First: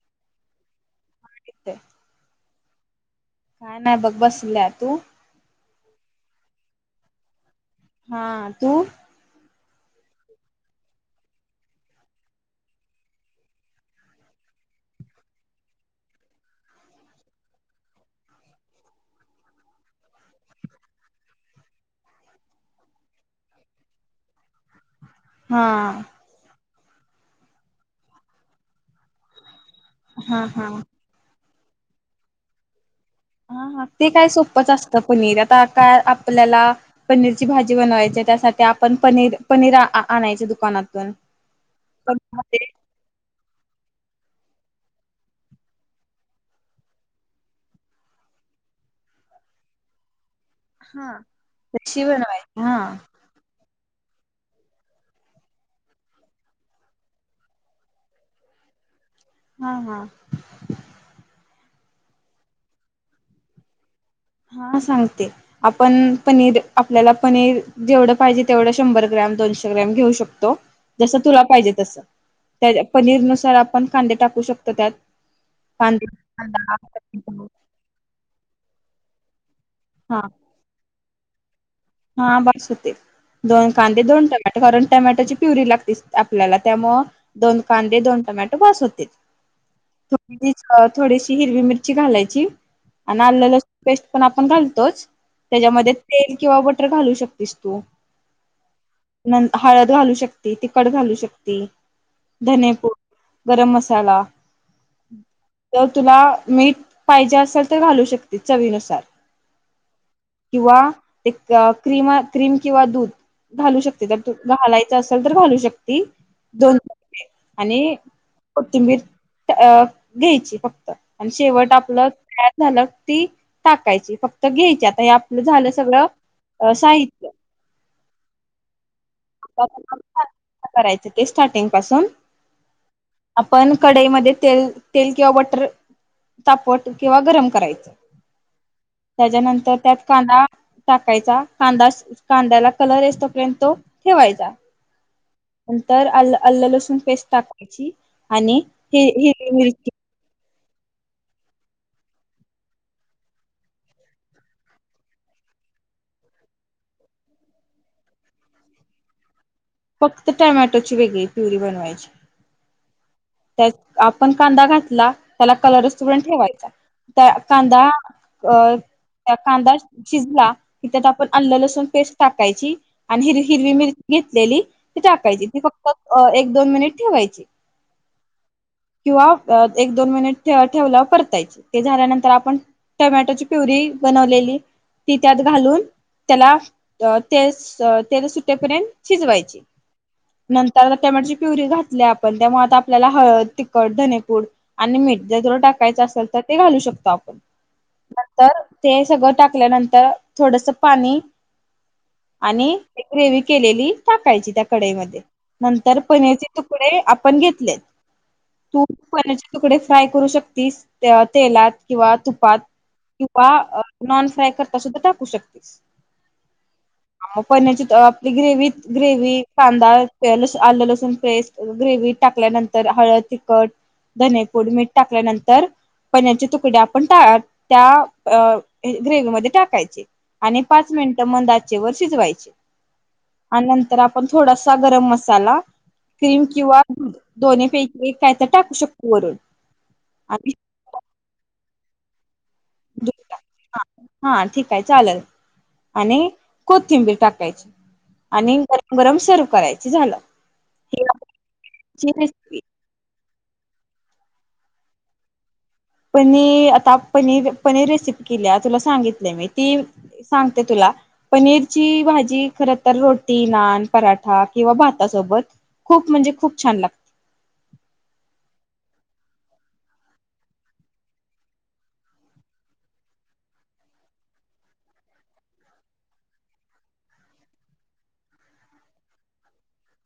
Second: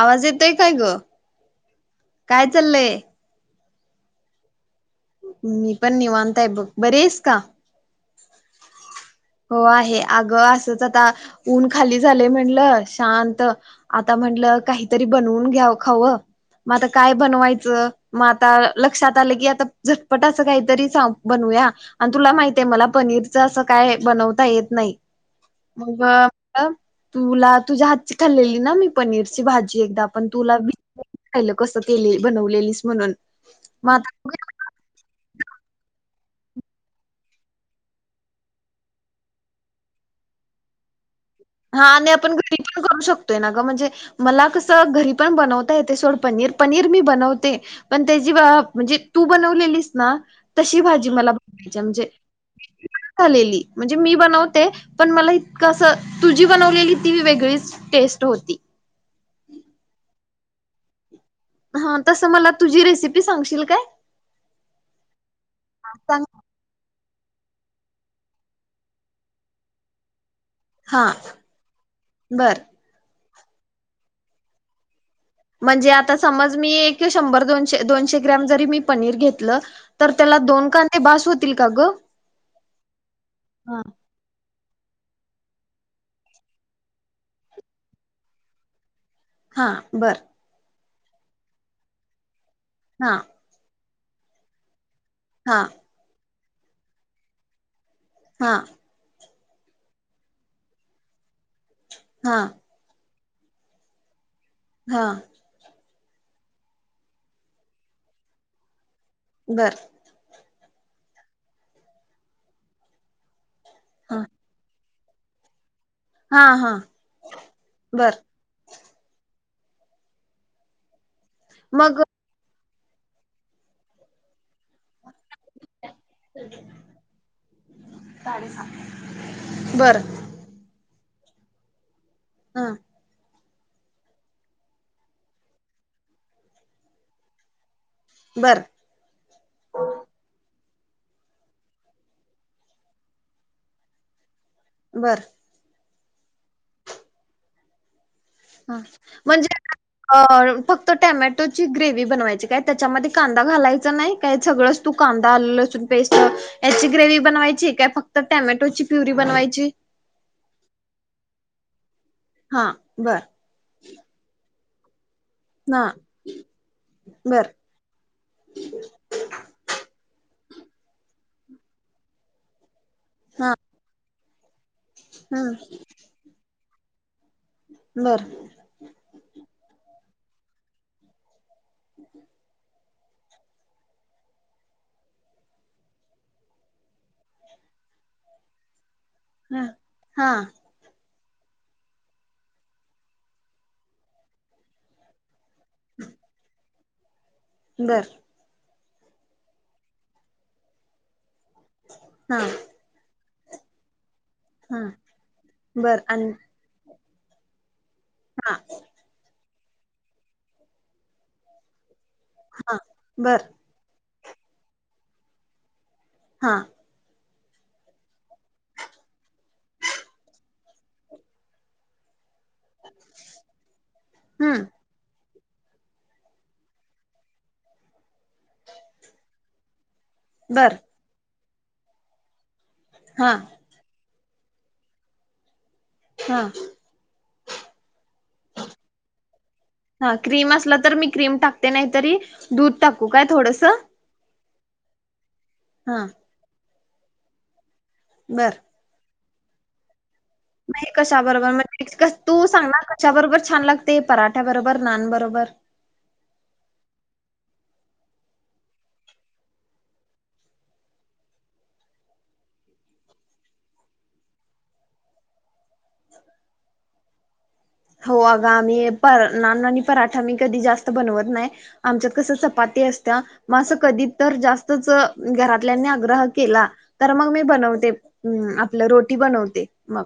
आवाज येतय? काय ग! मराठीत हाय. काय चालले? काय नाय बघ बसल्याय. तू? हं मी पन निवांत हाय बघ. बरी हाईस कां? हा. तू? हो आहे अग असंच आता ऊन खाली झाले म्हटलं शांत आता म्हटलं काहीतरी बनवून घ्याव खावं मग आता काय बनवायचं मग आता लक्षात आलं की आता झटपट असं काहीतरी बनवूया आणि तुला माहित आहे, मला पनीरच असं काय?.. बनवता येत नाही. मग हा.. म्हटलं तुला तुझ्या हातची खाल्लेली ना मी! पनीरची भाजी. ची एकदा पन हा तुला हा मी खाल्लं कस केलेली, बनवलेलीस म्हणून. हा. हा. मग ते आता काय बघूया सोपच असत पनीर आता काय आपल्याला पनीरची भाजी बनवायची त्यासाठी आपण पनीर, पनीर आणायच दुकानातून... हा, आणि पण आपण घरी मध्ये पण करू शकतोय ना? म्हणजे मला कस घरी पण बनवता येते सोड पनीर पनीर मी बनवते पण त्याची म्हणजे तू बनवलेलीस ना! तशी भाजी हा मला कशी बनवायची हा [unintelligible] झालेली. म्हणजे मी बनवते. पण मला इतकं असं.. तुझी बनवलेली ती वेगळीच टेस्ट होती. हा हा. हा तसं मला तुझी रेसिपी सांगशील काय? हा सांगते हा, आपण सांग पनीर, आप याला पनीर जेवढं पाहिजे तेवढं शंभर ग्रॅम दोनशे ग्रॅम घेऊ शकतो. तो हा जस तुला पायजे तसं. बर त्या पनीरपासून... तर आपन कांदे टाकू शकतो त्यात. म्हणजे कांदे आता समज मी कांदा एक शंभर दोनशे, दोनशे ग्रॅम जरी पनीर घेतलं. तर हा त्याला दोन का ते बास होतील. का ग हा बास होतील. दोन हा कांदे [unintelligible] कारण टमॅटोची प्युरी लागते आपल्याला त्यामुळ दोन कांदे, दोन टमॅटो बास होतील. हा, बर [inaudible] थोडीशी हिरवी मिरची घालायची. हा आणि आल, लसु पेस्ट पण आपण घालतोच. हा त्याच्यामध्ये तेल किंवा ब टर घालू शकतेस तू हा. न हळद घालू शकती, तिखट घालू शकती. हा धनेपुड गरम मसााला. हा. तुला मीठ पाहिजे असेल तर घालू शकती चवीनुसार. बरं किंवा एक क्रीमा क्रीम किंवा दूध घालू शकते हा तर घाला असेल तर घालू शक ती हा हा दोन आणि बर कोथिंबीर अ घ्यायची फक्त आणि शेवट मग आपलं झालं. ती टाकायची फक्त घ्यायची आता हे आपलं झालं सगळं साहित्य चालेल सांग [unintelligible] करायचं ते स्टार्टिंग पासून हा आपण कढाईमध्ये तेल तेल किंवा बटर तापवट किंवा गरम करायचं बर त्याच्यानंतर त्यात कांदा टाकायचा कांदा कांद्याला कलर येईस तोपर्यंत तो ठेवायचा बरं नंतर अ ल्ल अल्ल लसूण पेस्ट टाकायची आणि हा हि हिरवी म्हणजे मिरची अ फक्त टॅमॅटोची ग्रेव्ही बनवायची काय, त्याच्यामध्ये कांदा घालायच नाही काय? सगळंच तू कांदा आ लसूून पेस्ट याची ग्रेव्ही बनवायची काय, फक्त टॅमॅटोची प्युरी बनवायची? फक्त टमॅटोची वेगळी प्युरी बनवायची? हा बर त्यात आपण कांदा घा ला त्याला हा कलरच तळून ठेवायचा त्या बर कांदा अ त्या कांदा शिजला की त्या पण अल््लसूण पेस्ट टाकायची. आणि हिरवी हा हिरवी मिर घेतलेली ती टाकायची हम् ती फक्त दोन मिनिट ठेवायचे बर किंवा एक दोन महिन ठेवला परतायची ते झाल्यानंतर आपण टोमॅटोची पिवरी बनवलेली ती त्यात घालून त्याला ते तेल सुटेपर्यंत शिजवायची हा हा नंतर त्या म्हणजे प्युरी घातल्या आपण त्यामुळे आता आपल्याला हळद तिखट धनेपूड आणि मीठ जर टाकायं असेल तर ते घालू शको त आपण बर तर ते सगळं टाकल्यानंतर थोडस पाणी हा आणि ग्रेवी केलेली टाकायची त्या हा कडईमध्ये नंतर बर आणि पनचे तुकडे पण घेतलेत हा तू तुकडे फ्राय करू शकतीस तेलात किंवा तुपात हा बर किंवा अ नॉन फ्राय करता सुद्धा टाकू शकतेस हा पण्याची आपली ग्रेवत ग्रेव कांदा आलं लसूण पेस् ग्रेवत टाकल्या तर हळद तिखट हम्म धनीपूड मीठ टाकल्यानंतर तर पनरचे तुकडे आपण त्या ग्रेवीमध्ये टाकायचे आणि बर पाच मिनट म वर्षीच व्हायचे हा आणिनंतर आप पण थोडासा गरम मसाला हा क्रीम किंवा दोन फे म काय तर टाकू शकतो वरून आ्ही ते नाहीतरी दूध टाकू काय थोडस हा ठीक आहे चालेल हा आणि कोथिंबीर टाकायची आणि गरम गरम सर् करायची झालं म ही कशा बरोबर म्हणजे ची तू रेसिपी सांगणार कशाबरोबर छान लागते पराठ्या बरोबर नान बरोबर पनी आता पनीर पनीर रेसिपी केली तुला सांगितले मी ती सांगते तुला पनीरची भाजी खर तर रोटी नान पराठा किंवा भातासोबत खूप म्हणजे खूप छान लागते [unintelligible] हो अग आम्ही पर ना पराठा मी कधी जास्त बनवत नाही आमच्या कस चपाती असत्या मग असं कधी तर जास्तच घरातल्यांनी आग्रह केला तर मग मी बनवते आपलं रोटी बनवते मग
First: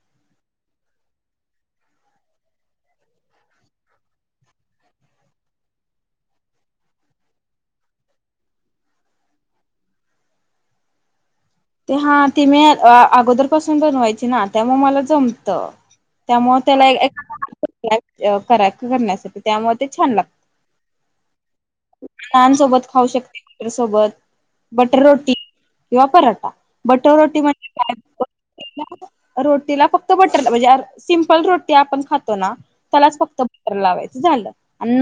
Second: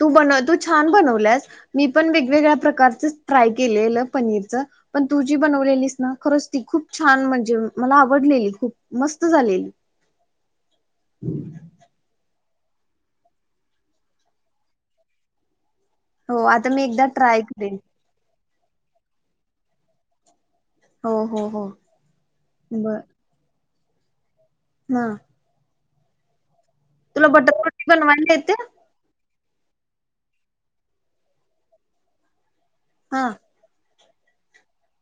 तू बन तू छान बनवल्यास मी पण वेगवेगळ्या प्रकारच ट्राय केलेलं पनीरच पण तू जी बनवलेलीस ना खरच ती खूप छान म्हणजे मला आवडलेली खूप मस्त झालेली ते हा ते मी अगोदर पासून बनवायची ना त्यामुळे मला जमतं हो त्यामुळे आता मी एकदा ट्राय करेन त्याला कराय करण्यासाठी त्यामुळे ते छान लागत हो हो हो नानसोबत बर खाऊ शकते सोबत बटर हा रोटी किंवा पराठा बटर तुला रोटी म्हणजे बनवायला येते का रोटीला फक्त बटर म्हणजे सिम्पल रोटी आपण खातो ना त्यालाच हा फक्त बर लावायचं झा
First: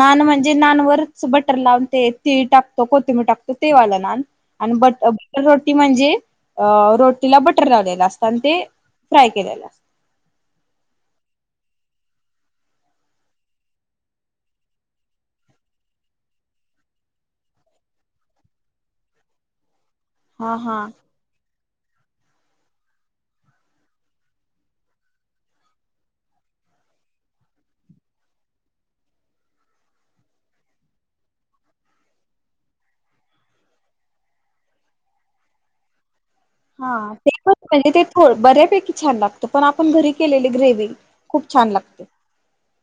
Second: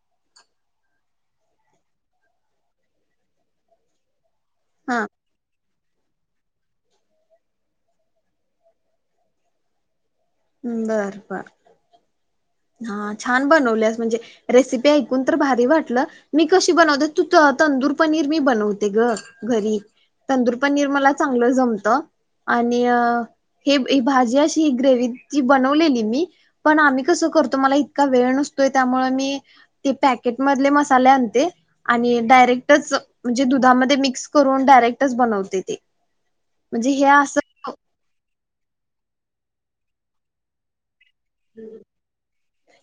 नान म्हणजे नावरट लावून ते ती टकतो कोथिंबर टाकतो तेवाला नान आणि बट हा बटर रट ी म्हणजे अ रोटीला बटर लावलेला असत आणि ते फ्राय केलेलं असत हबरप हा छान बनवलेस म्हणजे रेसिपी ऐकून तर भारी वाटलं मी कशी बनवते तू तंदूर पनीर मी बनवते ग घरी तंदूर हा हा पनीर मला चांगलं जमत भाजी अ ग्रे बनवली मी पण आम करतो मला इत वेळ नसतोय त्यामुळे मी ते पॅकेट मध मसाले आणते आणि डायरेक्टच म्हणजे दुधामध्ये मिक्स करून डायरेक्टच बनवते ते म्हणजे हे हा ते असं पण म्हणजे तेो बऱ्यापैकी छान लागत तर पण आपण घरी केलेली ग्रेव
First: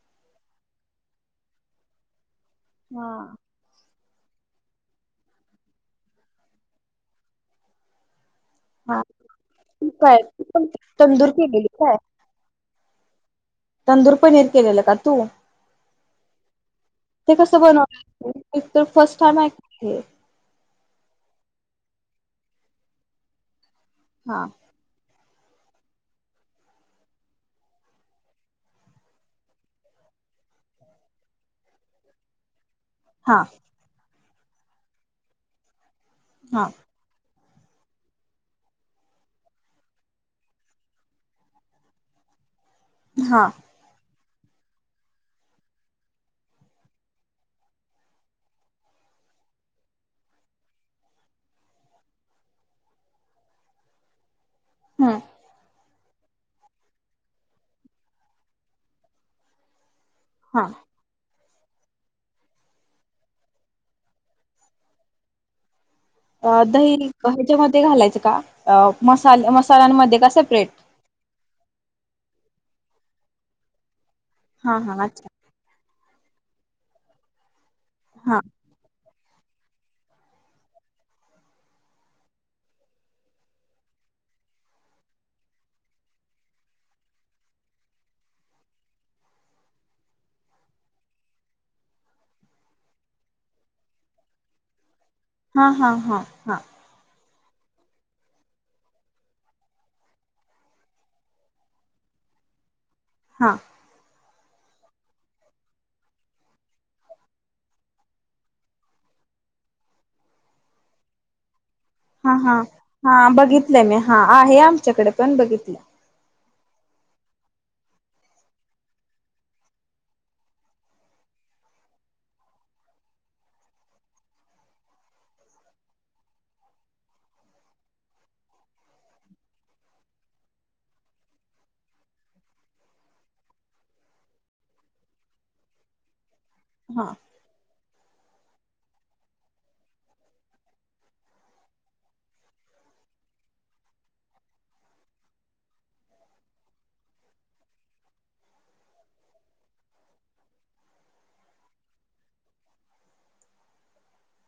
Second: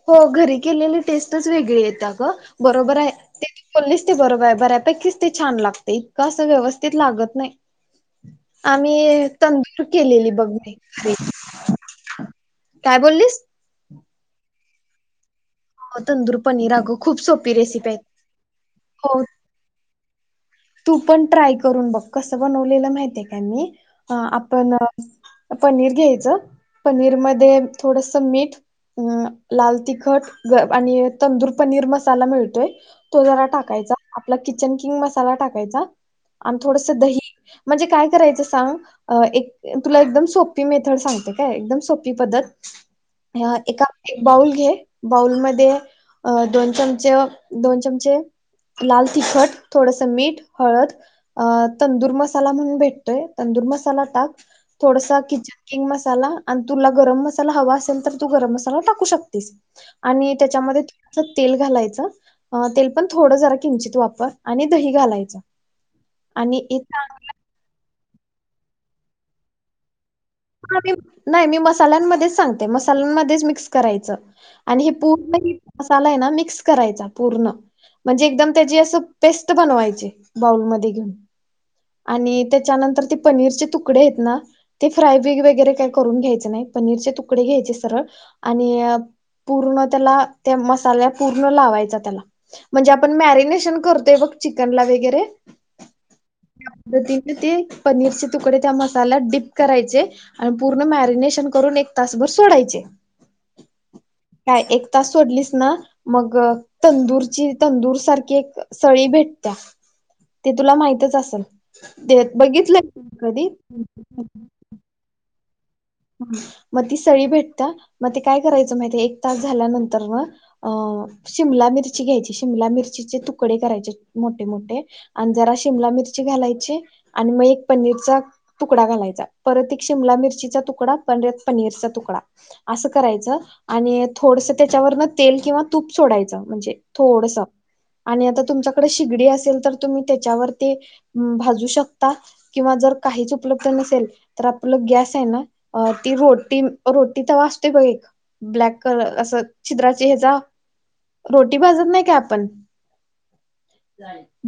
हो घरी केलेली टेस्टच वेगळी येत ग बरोबर आहे हा ते तू बोलस बरोबर आहे बऱ्यापैकीच ते छान लागते इतकं असं व्यवस्थित लागत नाही हा आम्ही तंदूर तू काय केलेली तू बघ पण मी घरी तंदूर केलेली काय काय बोलीस तंदूर पनीर केलेलं का तू तंदूर पनीर अगं खूप ते सोपी कस रेसिपी आहे बनवल मी तर फर्स्ट हो टाइम आयीक हम् तू पण ट्राय करून बघ कस बनवलेलं माहितीये काय मी हा आपण पनीर घ्यायचं पनीर मध्ये थोडस मीठ आ.. लाल तिखट ग.. आणि तंदूर पनीर मसाला मिळतोय. तो हा जरा टाकायचा, आपला किचन किंग मसाला टाक. कायचा आणि हा थोडंस दही म्हणजे काय करायचं सांग अ.. एक तुला एकदम सोपी मेथड सांगते काय एकदम सोपी पद्धत हा एका एक बाऊल घे बाऊल मध्ये अ.. दोन चमच दोन चमचे लाल तिखट थोडसं मीठ हळद अ.. तंदूर मसाला म्हणून भेटतोय तंदूर मसाला टाक थोडसा हम्म किचन किंग मस साला आणि तुला गरम मसाला हवा असेल तर तू गरम मसाला टाकू शकतिस. आणि हा त्याच्यामध्ये च तेल घालायचं अ.. तेल पण थोडं जरा किंचित वापर आणि दही घालायचं अ.. आणि दही हे ह्याच्यामध्ये घालायचं का अ.. मसाले मसाल्यांमद्ये नाही मी मसाल्यांमध्येच सांग ते मसाल्यांमध्येच मिक्स करायचं. हा आणि हे हा अच्छा पूर्ण मसालाय ना मी मिक्स करायचा पूर्ण म्हणजे हा एकदम त्याची असं, पेस्ट बनवायचि बाउलमध्ये घेऊन आणि त्याच्यानंतर ते पनीरचे तुकडे आहेत ना ते फ्राय बि वगैरे का करून घ्यायच नाही पनीरचे तुकडे घ्यायचे सरळ आणि पूर्ण त्याला त्या मसाल्या पूर्ण लावायचा त्याला म्हणजे आपण मॅरनेशन करतोय बघ चिकनला वगैरे हा हा हा हा पद्धतीने ते पनीरचे तुकडे त्या मसाल्यात डिप करायचे आणि पूर्ण मॅरिनेशन करून एक तासभर सोडायचे हा. काय एक तास सोडलीस ना मग तंदूरची तंदूर सारखी एक सळी भेटत्या ते तुला माहितच असल. ते हा हा बघितलंय कधी च्याकडे पण बघितलं. मग ती सळी भेटत्या मग ती काय करायचं माहितीये एक तास झाल्यानंतर म शिमला मिरची घ्यायची शिमला मिरचीचे तुकडे करायचे मोठे मोठे आणि जरा शिमला मिरची घालायची आणि मग एक पनीरचा तुकडा घालायचा परत एक शिमला मिरचीचा तु तुकडा पनीर पनीरचा तुकडा असं करायचं आणि थोडसं त्याच्यावरन तेल किंवा तूप सोडायचं. म्हणजे हा थोडसं आणि आता तुमच्याकडे शिगडी असेल तर तुम्ही त्याच्यावरती भाजू शकता किंवा जर काहीच उपलब्ध नसेल तर आपलं गॅस आहे ना. अ ती रोटी रोटी तर वाजतेय बघ एक ब्लॅक कलर अस छिद्राची हचा रोटी भाजत नाही का आपण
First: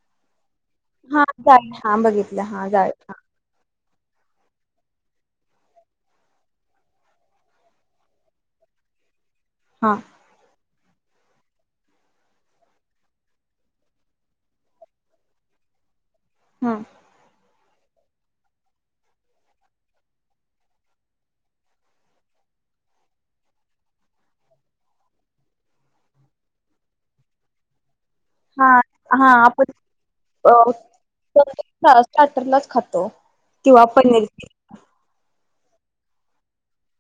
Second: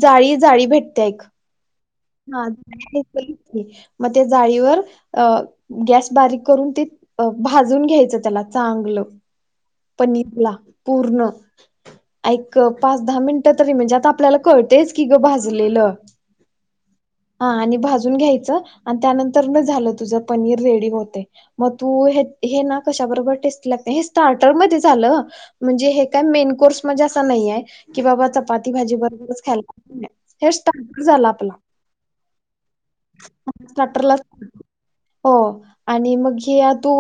जाळी जाळी भेट - हा चालेल. हा मग त्या जाळीवर गॅस बारीक करून ते भाजून घ्यायचं त्याला चांगलं. हा पण इतला पूर्ण ऐक पाच दहा मिनिटं तरी म्हणजे आता आपल्याला कळतेच की ग भाजलेलं. हम हा आणि भाजून घ्यायचं आणि त्यानंतर न झालं तुझं पनीर रेडी होते मग तू हे हे ना कशा बरोबर टेस्टी लागते हे स्टार्टर मध्ये झालं म्हणजे हे काय मेन कोर्समध्येणे असा नाही आहे. कि बाबा चपाती हा भाजी हा बरोबरच खायला हे स्टार्ट झाल. स्टारटरलाच खातो किंवा स्टार्टरला पनीर. हो आणि मग हे तू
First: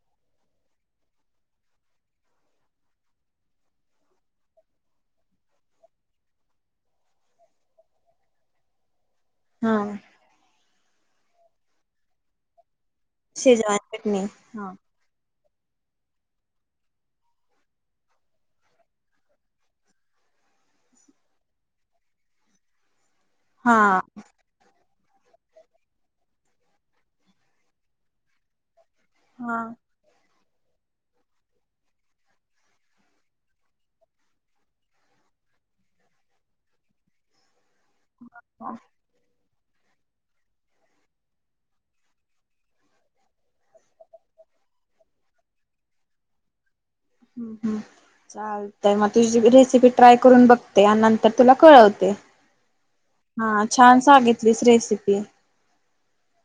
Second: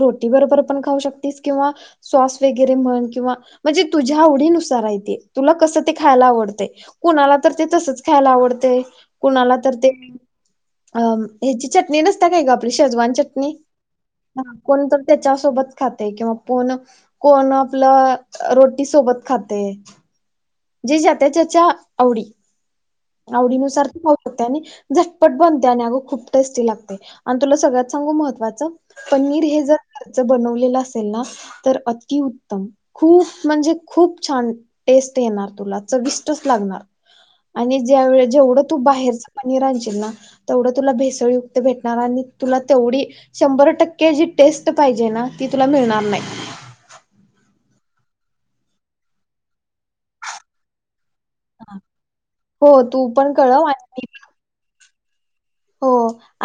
रोटी बरोबर पण खाऊ शकतेस किंवा सॉस वगैरे म्हण किंवा म्हणजे तुझ्या आवडीनुसार आहे ते तुला कसं ते खायला आवडतंय कुणाला तर ते तसच खायला आवडतय. कुणाला हा तर ते - अ ह्याची चटणी नसता काय ग आपली? शेजवान चटणी शेजवान चटणी हा कोण त सोबत खाते किंवा कोण कोण आपलं रोटी सोबत खातय. जी ज त्याच्याच्या आवडी. हा आवडीनुसार तर पाऊ त्यानी झटपट बनते आणि अगं खूप टेस्टी लागते आणि तुला सगळ्यात सांगू महत्त्वाचं? पनीर हा हे जर घरच बनवल केलं असेल ना तर अती उत्तम खूप म्हणजे खूप छान टेस्ट येणार ततुला चविष्ट च लागणार. आणि ज्यावेळ जेवढं हा तू बाहेर पनीरांची ना तेवढं तुला भेसळी युक्त भेटणार आणि तुला तेवढी शंभर टक्के जी टेस्ट पाहिजे ना ती तुला मिळणार नाही. ह् हम् चालतय मग तुझी रेसिपी ट्राय करून बघते आणि नंतर- तुला कळवते हो तू पण कळव हा छान आणि सांगितलीस रेसिपी. [unintelligible] हो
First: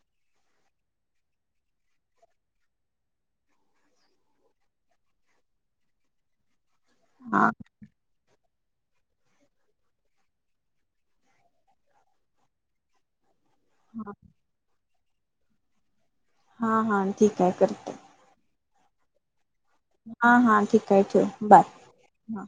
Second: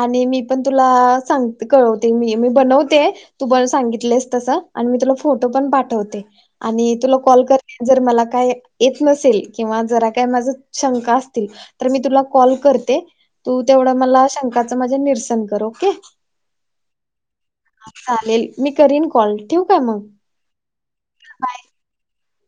आणि मी पण तुला सांग कळवते मी मी बनवते तू प सांगितलेस तस आणि मी तुला फोटो पण पाठवते आणि तुला कॉल हा करे जर मला काय - येत नसेल किंवा जरा काही माझ्या शंका असतील तर मी तुला कॉल करते तू तेवढा मला शंका - माजे निरसन करो ओके? हा हा ठीक आहे करत आहे. चालेल मी करीन कॉल ठेवू काय मग हा हा ठीक हाय ठेव बाय हा